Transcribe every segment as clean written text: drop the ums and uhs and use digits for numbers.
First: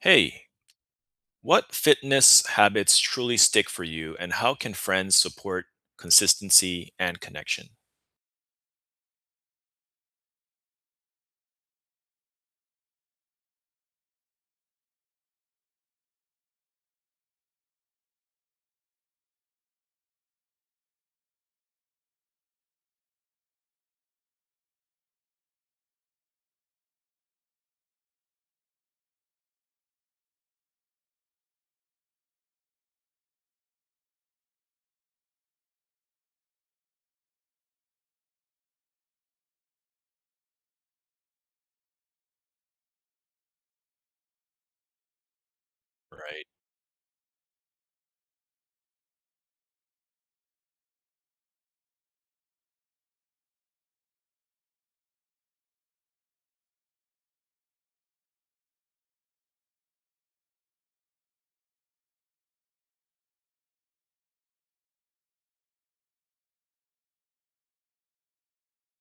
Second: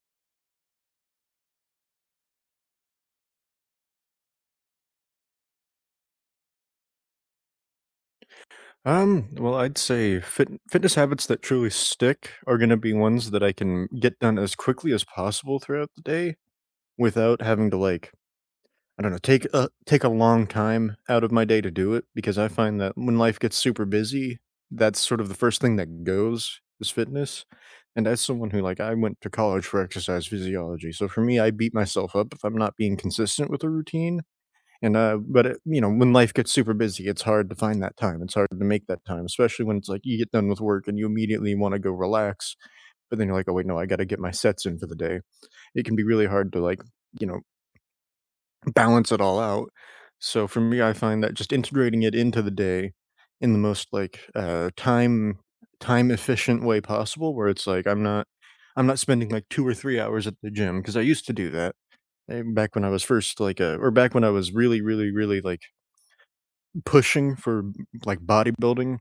Hey, what fitness habits truly stick for you, and how can friends support consistency and connection? Well, I'd say fitness habits that truly stick are gonna be ones that I can get done as quickly as possible throughout the day without having to, like, I don't know, take a long time out of my day to do it because I find that when life gets super busy, that's sort of the first thing that goes is fitness. And as someone who, like, I went to college for exercise physiology, so for me, I beat myself up if I'm not being consistent with a routine. And but when life gets super busy, it's hard to find that time. It's hard to make that time, especially when it's like you get done with work and you immediately want to go relax but then you're like, oh wait, no, I got to get my sets in for the day. It can be really Right. hard to, like, you know, balance it all out. So for me, I find that just integrating it into the day in the most like time efficient way possible where it's like I'm not spending like 2 or 3 hours at the gym because I used to do that back when I was first like or back when I was really really really like pushing for like bodybuilding.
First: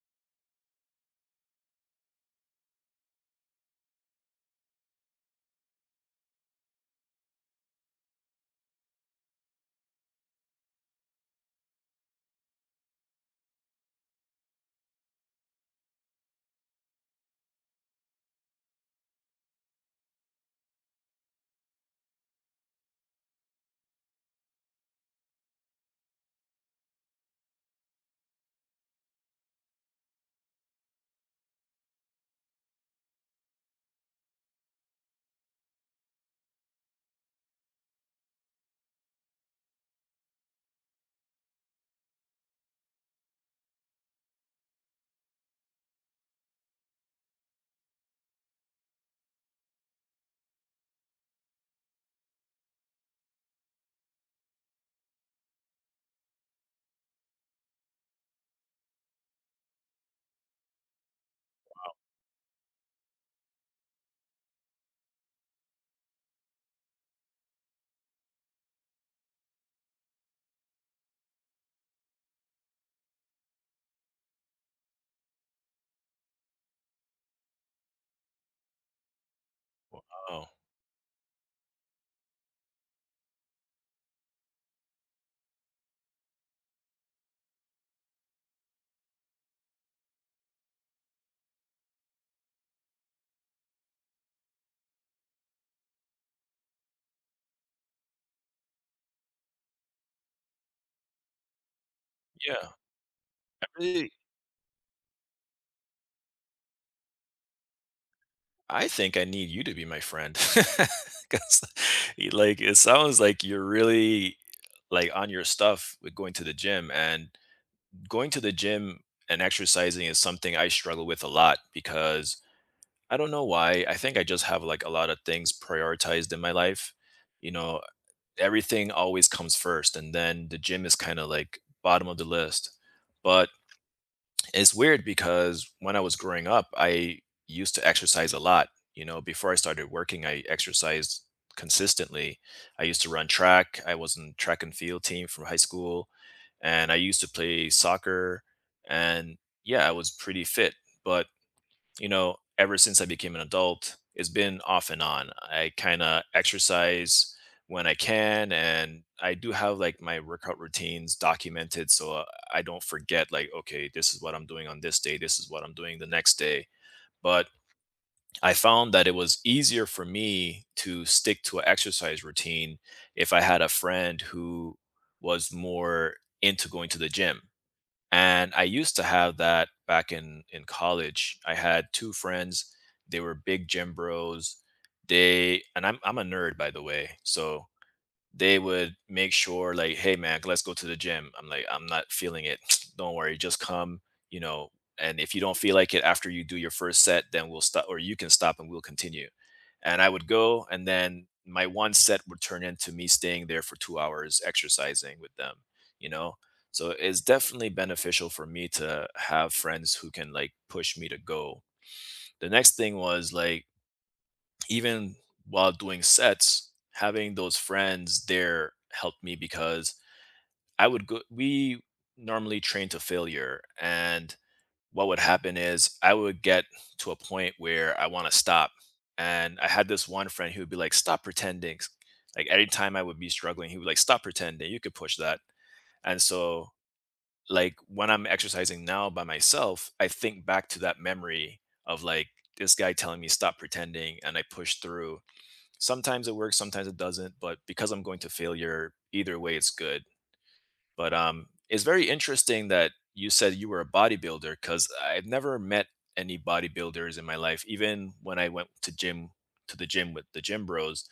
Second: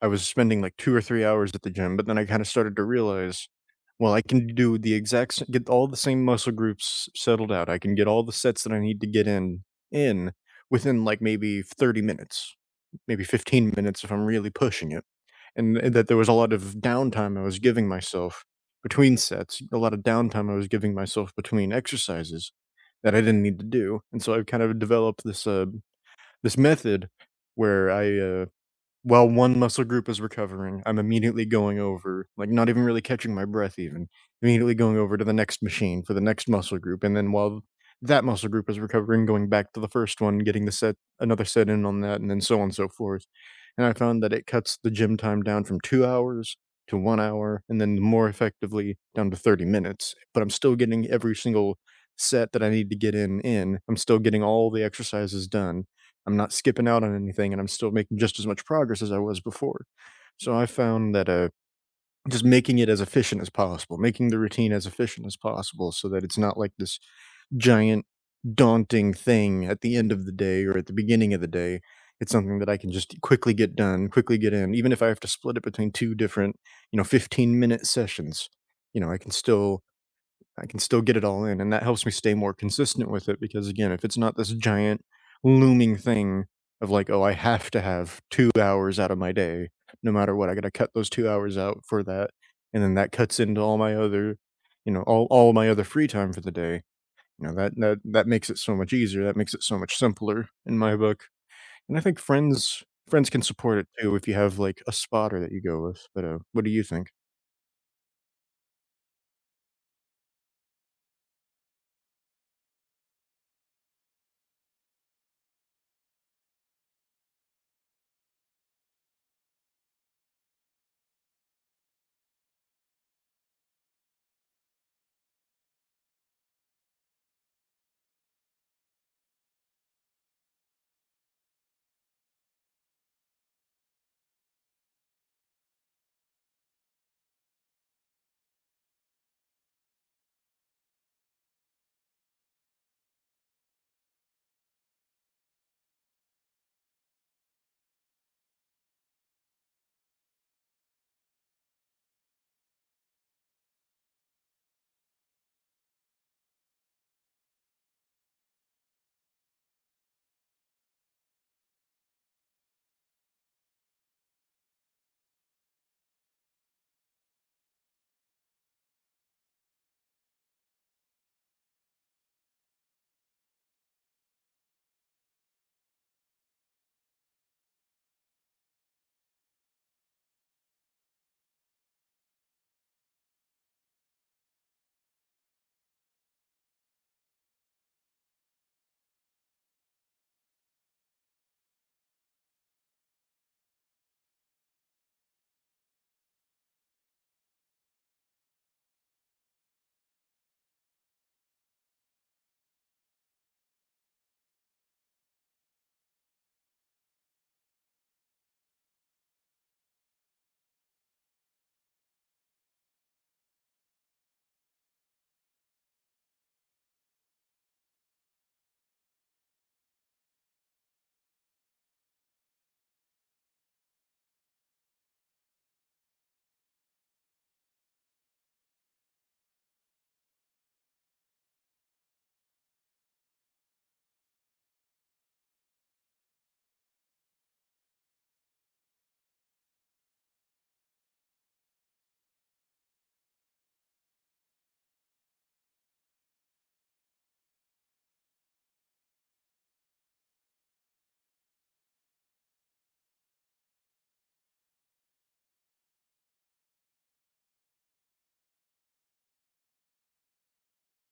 I was spending like 2 or 3 hours at the gym, but then I kinda started to realize, well, I can do the exact sa get all the same muscle groups settled out. I can get all the sets that I need to get in within, like, maybe 30 minutes, maybe 15 minutes if I'm really pushing it, and that there was a lot of downtime I was giving myself between sets, a lot of downtime I was giving myself between exercises that I didn't need to do, and so I've kind of developed this, this method where I, while one muscle group is recovering, I'm immediately going over, like, not even really catching my breath even, immediately going over to the next machine for the next muscle group, and then while that muscle group is recovering, going back to the first one, getting the set another set in on that, and then so on and so forth, and I found that it cuts the gym time down from 2 hours to 1 hour, and then more effectively down to 30 minutes, but I'm still getting every single set that I need to get in in. I'm still getting all the exercises done. I'm not skipping out on anything and I'm still making just as much progress as I was before. So I found that just making it as efficient as possible, making the routine as efficient as possible so that it's not like this giant, daunting thing at the end of the day or at the beginning of the day. It's something that I can just quickly get done, quickly get in, even if I have to split it between two different 15-minute sessions. You know, I can still Oh, I can still get it all in, and that helps me stay more consistent with it because again, if it's not this giant looming thing of like, "Oh, I have to have 2 hours out of my day no matter what, I gotta cut those 2 hours out for that," and then that cuts into all my other free time for the day. That makes it so much easier, that makes it so much simpler in my book, and I think yeah. friends can I support it really, too if you have, like, a spotter that you go with, but, what do you think? I think I need you to be my friend because, like, it sounds like you're really like on your stuff with going to the gym, and going to the gym and exercising is something I struggle with a lot because I don't know why. I think I just have like a lot of things prioritized in my life. You know, everything always comes first and then the gym is kind of like bottom of the list, but it's weird because when I was growing up I used to exercise a lot. You know, before I started working I exercised consistently. I used to run track, I was in track and field team from high school, and I used to play soccer, and yeah I was pretty fit. But you know, ever since I became an adult, it's been off and on. I kind of exercise when I can, and I do have like my workout routines documented so I don't forget, like, okay, this is what I'm doing on this day, this is what I'm doing the next day. But I found that it was easier for me to stick to an exercise routine if I had a friend who was more into going to the gym, and I used to have that back in college. I had two friends. They were big gym bros. They— and I'm a nerd by the way. So they would make sure like, hey man, let's go to the gym. I'm like, I'm not feeling it. Don't worry, just come, you know, and if you don't feel like it after you do your first set then we'll stop, or you can stop and we'll continue. And I would go, and then my one set would turn into me staying there for 2 hours exercising with them, you know. So it's definitely beneficial for me to have friends who can like push me to go. The next thing was like, even while doing sets, having those friends there helped me because I would go, we normally train to failure. And what would happen is I would get to a point where I want to stop. And I had this one friend who would be like, stop pretending. Like anytime I would be struggling, he would like, stop pretending. You could push that. And so, like, when I'm exercising now by myself, I think back to that memory of like this guy telling me stop pretending, and I push through. Sometimes it works, sometimes it doesn't, but because I'm going to failure either way it's good. But it's very interesting that you said you were a bodybuilder because I've never met any bodybuilders in my life. Even when I went to gym— to the gym with the gym bros,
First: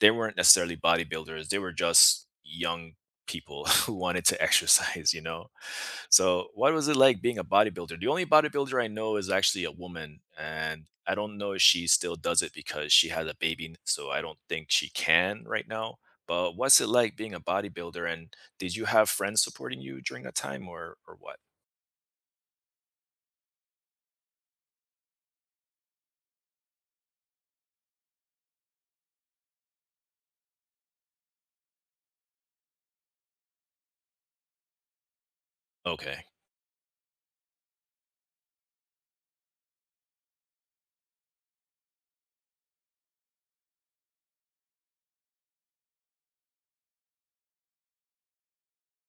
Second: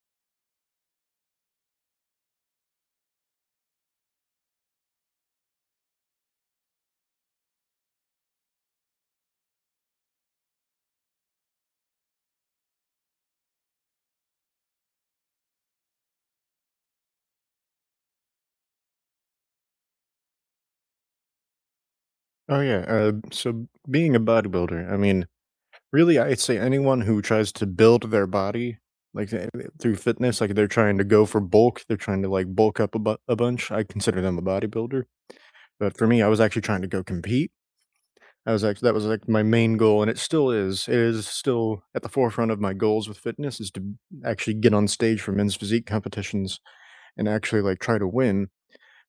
they weren't necessarily bodybuilders. They were just young people who wanted to exercise. You know. So, what was it like being a bodybuilder? The only bodybuilder I know is actually a woman, and I don't know if she still does it because she has a baby, so I don't think she can right now. But what's it like being a bodybuilder, and did you have friends supporting you during that time, or what? Oh, yeah, so being a bodybuilder, I mean, really, I'd say anyone who tries to build their body, like, through fitness, like, they're trying to go for bulk, they're trying to, like, bulk up a bunch, I consider them a bodybuilder, but for me, Okay. I was actually trying to go compete. I was actually That was, like, my main goal, and it still is. It is still at the forefront of my goals with fitness is to actually get on stage for men's physique competitions and actually, like, try to win.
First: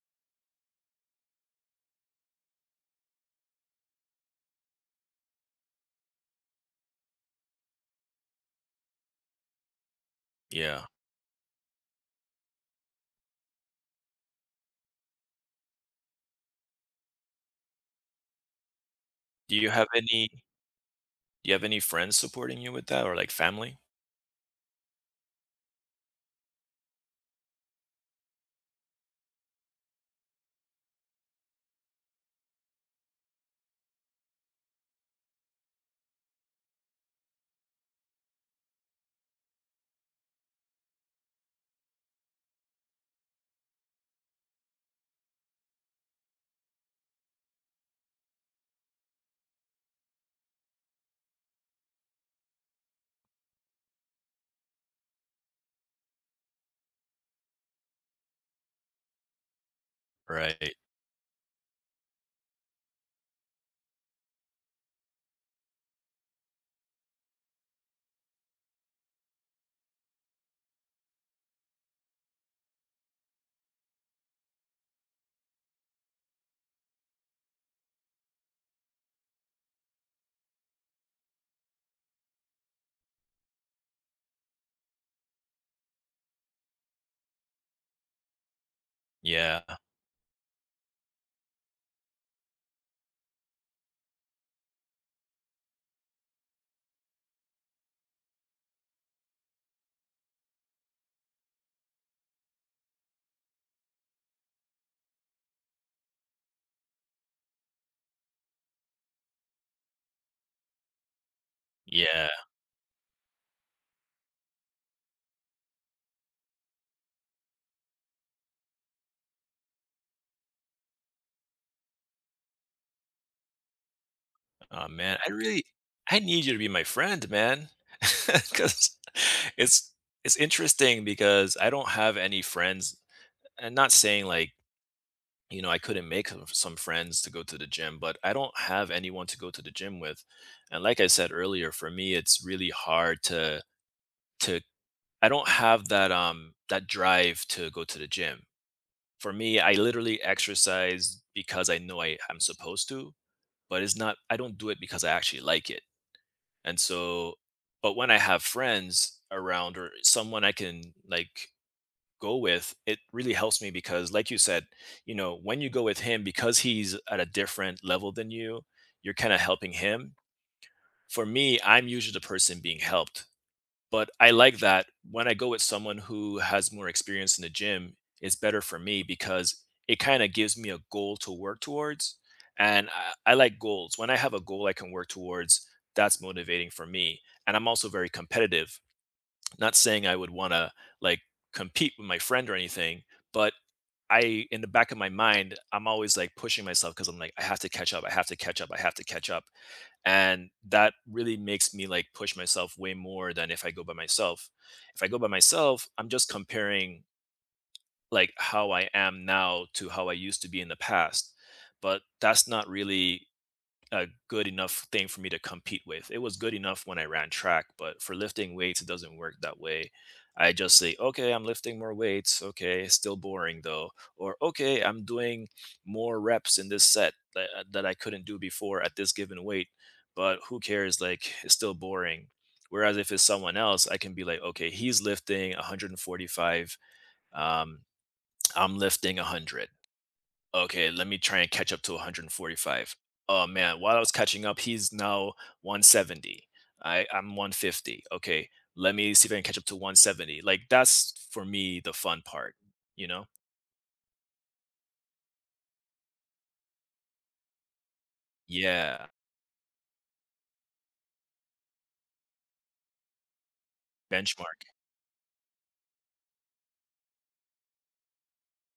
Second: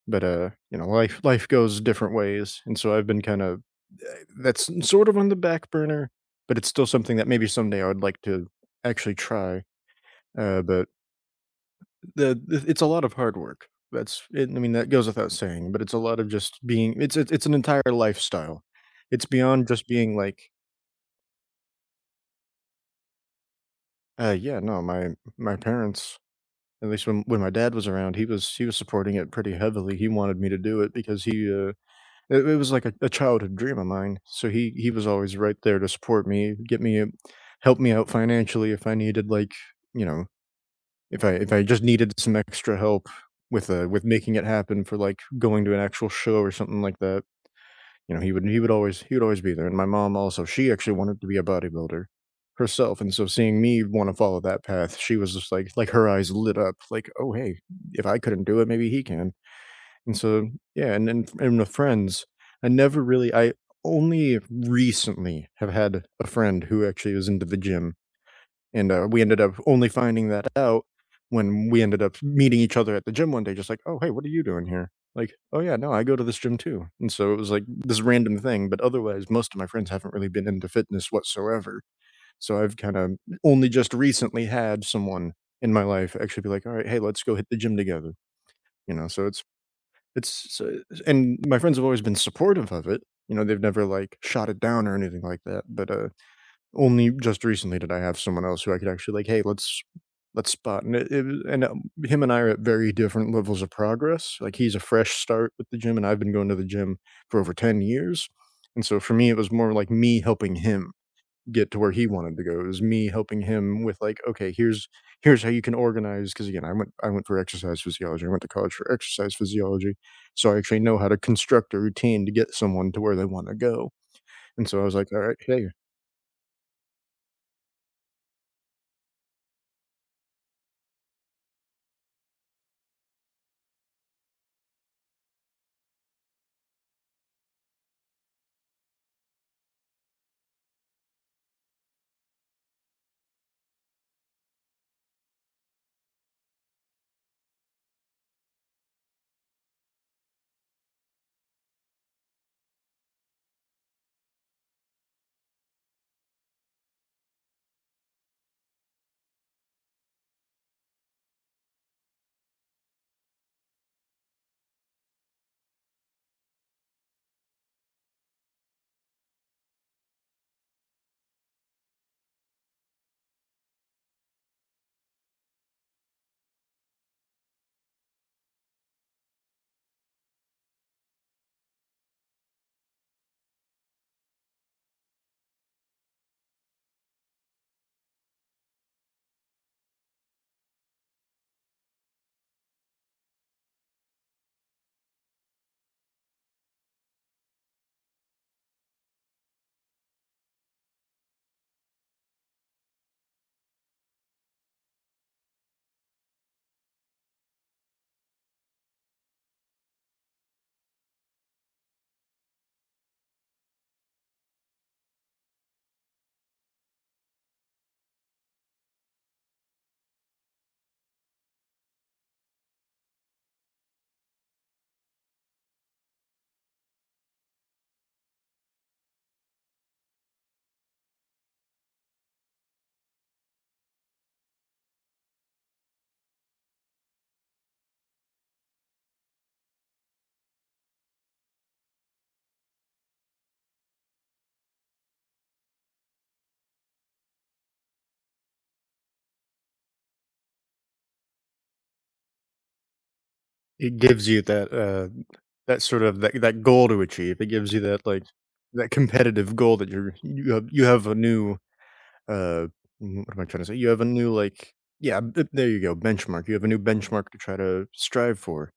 But, life goes different ways, and so I've been that's sort of on the back burner, but it's still something that maybe someday I would like to actually try, Yeah. but the it's a lot of hard work. That's it. I mean, that goes without saying, but it's a lot of just being it's an entire lifestyle. It's Do beyond you have just being any— like, friends supporting you with that, or like family? Yeah, no, my parents." At least when my dad was around, he was supporting it pretty heavily. He wanted me to do it because he, It it was like a childhood dream of mine, so he was always right there to support me, get me a help me out financially if I needed, like, you know, if I just needed some extra help with making it happen for, like, going to an actual show or something like that, he would always be there, and my mom also, she actually wanted to be a bodybuilder herself, and so seeing me wanna follow that path, she was just like, her eyes lit up, like, "Oh, hey, if I couldn't do it, maybe he can." And so, Right. yeah, and with friends, I never really I only recently have had a friend who actually was into the gym, and, we ended up only finding that out when we ended up meeting each other at the gym one day, just like, "Oh, hey, what are you doing here?" Like, "Oh, yeah, no, I go to this gym too." And so it was like this random thing, but otherwise, most of my friends haven't really been into fitness whatsoever. So I've kinda only just recently had someone in my life actually be like, "Alright, hey, let's go hit the gym together." You know, so Yeah. it's so and my friends have always been supportive of it, they've never, like, shot it down or anything like that, but, only just recently did I have someone else who I could actually, like, "Hey, let's spot," and him and I are at very different levels of progress, like, he's a fresh start with the gym, and I've been going to the gym for over 10 years, and so for me, it was more like me helping him get to where he Yeah. wanted to go. It was me helping him with like, "Okay, here's how you can organize." Because again, I went for exercise physiology. I went to college for exercise physiology, so I actually know how to construct a routine to get someone to where they wanna go, and so I Oh was like, man, "All I right, really— hey." I need you to be my friend, man. Because it's— it's interesting because I don't have any friends. And not saying like, you know, I couldn't make some friends to go to the gym, but I don't have anyone to go to the gym with. And like I said earlier, for me it's really hard to— to I don't have that that drive to go to the gym. For me, I literally exercise because I know I'm supposed to, but it's not— I don't do it because I actually like it. And so, but when I have friends around or someone I can like go with, it really helps me because like you said, you know, when you go with him because he's at a different level than you, you're kind of helping him. For me, I'm usually the person being helped, but I like that when I go with someone who has more experience in the gym, it's better for me because it kind of gives me a goal to work towards. And I like goals. When I have a goal I can work towards, that's motivating for me. And I'm also very competitive. Not saying I would want to, like, compete with my friend or anything, but in the back of my mind, I'm always like pushing myself because I'm like, I have to catch up. I have to catch up. I have to catch up. And that really makes me like push myself way more than if I go by myself. If I go by myself, I'm just comparing like how I am now to how I used to be in the past. But that's not really a good enough thing for me to compete with. It was good enough when I ran track, but for lifting weights, it doesn't work that way. I just say, okay, I'm lifting more weights. Okay, still boring though. Or, okay, I'm doing more reps in this set that, that I couldn't do before at this given weight, but who cares? Like, it's still boring. Whereas if it's someone else, I can be like, okay, he's lifting 145. Um, I'm lifting 100. Okay, let me try and catch up to 145. Oh man, while I was catching up, he's now 170. I'm 150. Okay, let me see if I can catch up to 170. Like that's for me the fun part, you know? It gives you that, that sort of that that goal to achieve. It gives you that, like, that Yeah. competitive goal that you have a new, uh, what am I trying to say? You have a new, Benchmark. like, yeah, th there you go, benchmark. You have a new benchmark to try to strive for.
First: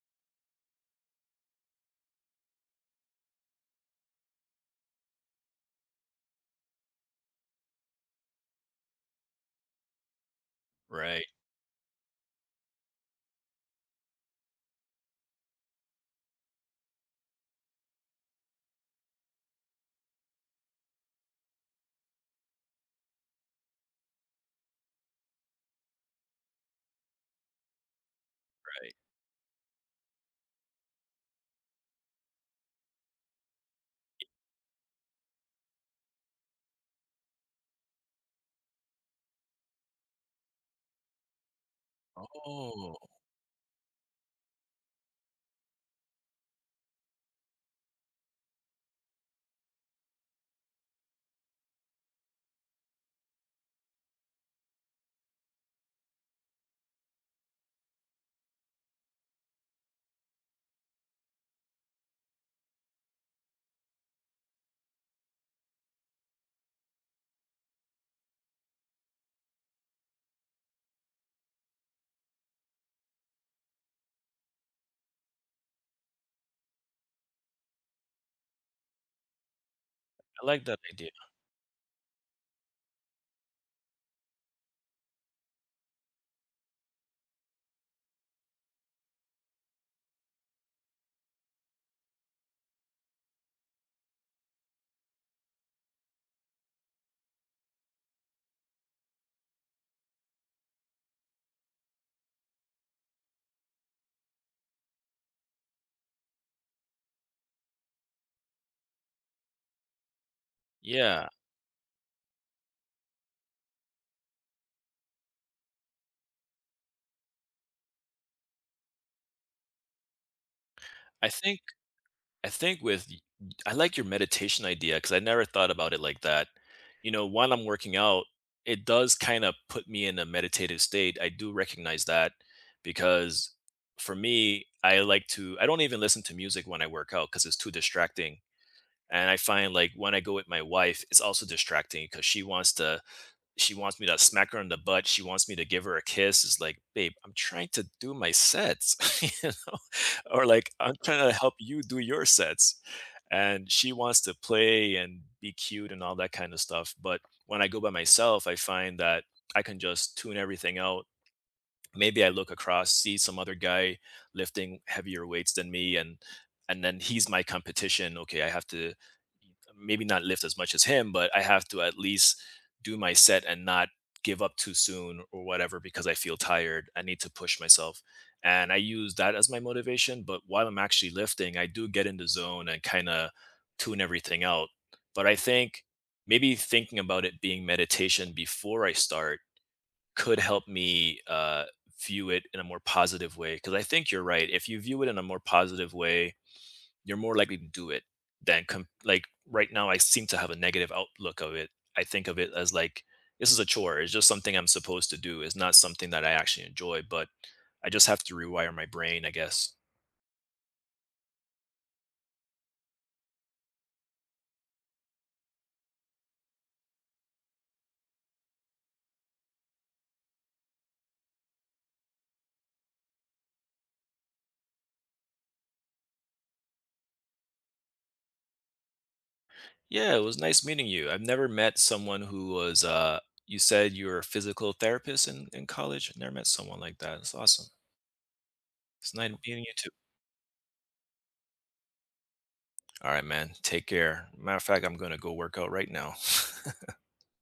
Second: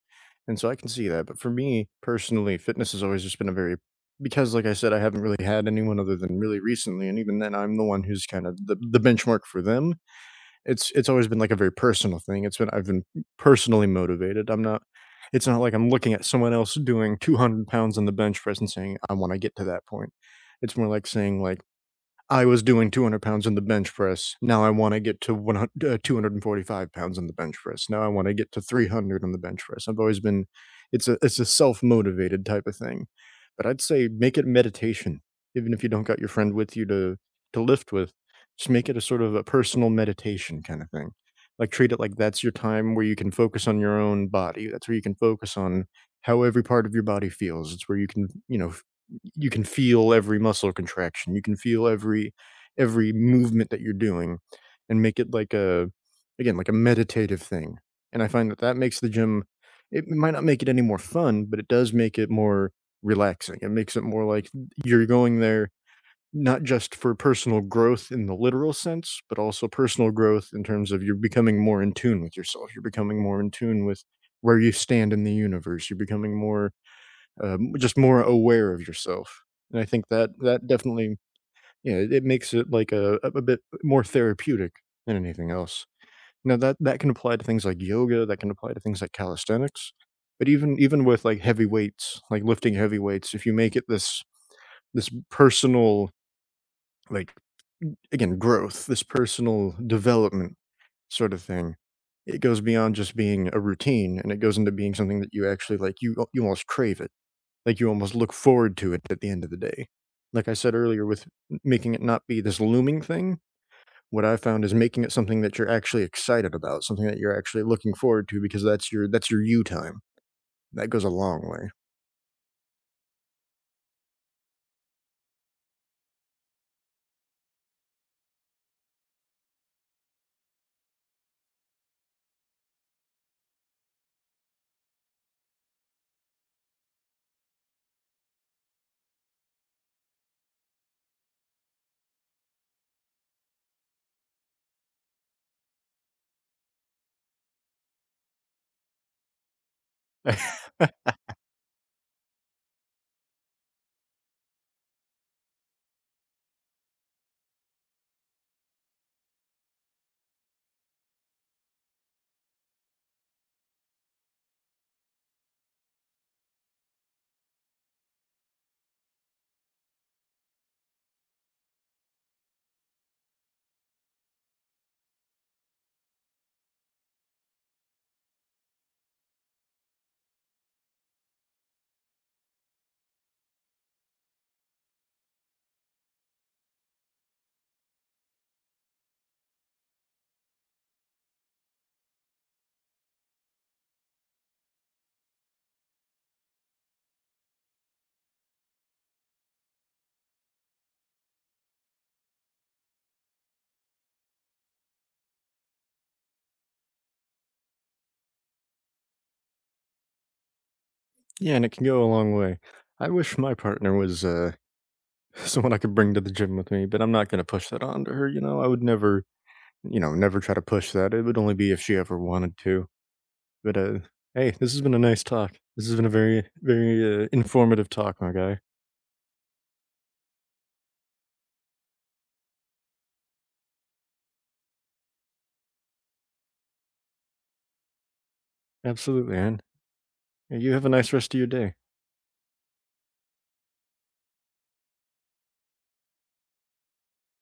And so I can see that, but for me, personally, fitness has always just been a very, because like I said, I haven't really had anyone other than really recently, and even then, I'm the one who's kind of the benchmark for them. It's Right, always been like a very personal thing. It's been I've been personally motivated. I'm not It's not like I'm looking at someone else doing 200 pounds on the bench press and saying, I want to get to that point. It's more like saying like, I was doing 200 pounds in the bench press. Now I want to get to 100, 245 pounds in the bench press. Now I want to get to right. 300 on the bench press. I've always been, it's a self motivated type of thing. But I'd say make it meditation, even if you don't got your friend with you to lift with. Just make it a sort of a personal meditation kind of thing. Like treat it like that's your time Oh, where you can focus on your own body. That's where you can focus on how every part of your body feels. It's where you can feel every muscle contraction, you can feel every movement that you're doing and make it like a again, like a meditative thing, and I find that that makes the gym. It might not make it any more fun, but it does make it more relaxing. It makes it more like you're going there not just for personal growth in the literal sense, but also personal growth in terms of you're becoming more in tune with yourself, you're becoming more in tune with where you stand in the universe, you're becoming more just more aware of yourself. And I think that I like that that idea. definitely, you know, it makes it like a bit more therapeutic than anything else. Now that that can apply to things like yoga, that can apply to things like calisthenics, but even with like heavy weights, like lifting heavy weights, if you make it this personal, like, again, growth, this personal development sort of thing, it goes beyond just being a routine and it goes into being something that you actually, like, you almost crave it. Like, you almost look forward to it at the end of the day. Like I said earlier with Yeah. m making it not be this looming thing, what I found is making it something that you're actually excited about, something that you're actually looking forward to because that's your you time. That goes a I long think— way. I think with y-— I like your meditation idea because I never thought about it like that. You know, while I'm working out, it does kind of put me in a meditative state. I do recognize that because for me, I like to— I don't even listen to music when I work out because it's too distracting. And I find like when I go with my wife, it's also distracting because she wants to— she wants me to smack her on the butt. She wants me to give her a kiss. It's like, babe, I'm trying to do my sets, you know, or like I'm trying to help you do your sets. And she wants to play and be cute and all that kind of stuff. But when I go by myself, I find that I can just tune everything out. Maybe I look across, see some other guy lifting heavier weights than me, and then he's my competition. Okay, I have to maybe not lift as much as him, but I have to at least do my set and not give up too soon or whatever because I feel tired. I need to push myself. And I use that as my motivation. But while I'm actually lifting, I do get in the zone and kind of tune everything out. But I think maybe thinking about it being meditation before I start could help me view it in a more positive way. Because I think you're right. If you view it in a more positive way, you're more likely to do it than com-— like right now. I seem to have a negative outlook of it. I think of it as like this is a chore. It's just something I'm supposed to do. It's not something that I actually enjoy. But I just have to rewire my brain, I guess. Yeah, and it can go a long way. I wish my partner was, someone I could bring to the gym with me, but I'm not gonna push that on to her, you know? I would never, never try to push that. It would only be if she ever wanted to. But, hey, this has been a nice talk. This has been a very, very, informative talk, my guy. Yeah, it was nice meeting you. I've never met someone who was. You said you were a physical therapist in college. I never met someone like that. It's awesome. It's nice Absolutely, man. meeting you too. You have a nice rest of your day. All right, man. Take care. Matter of fact, I'm gonna go work out right now.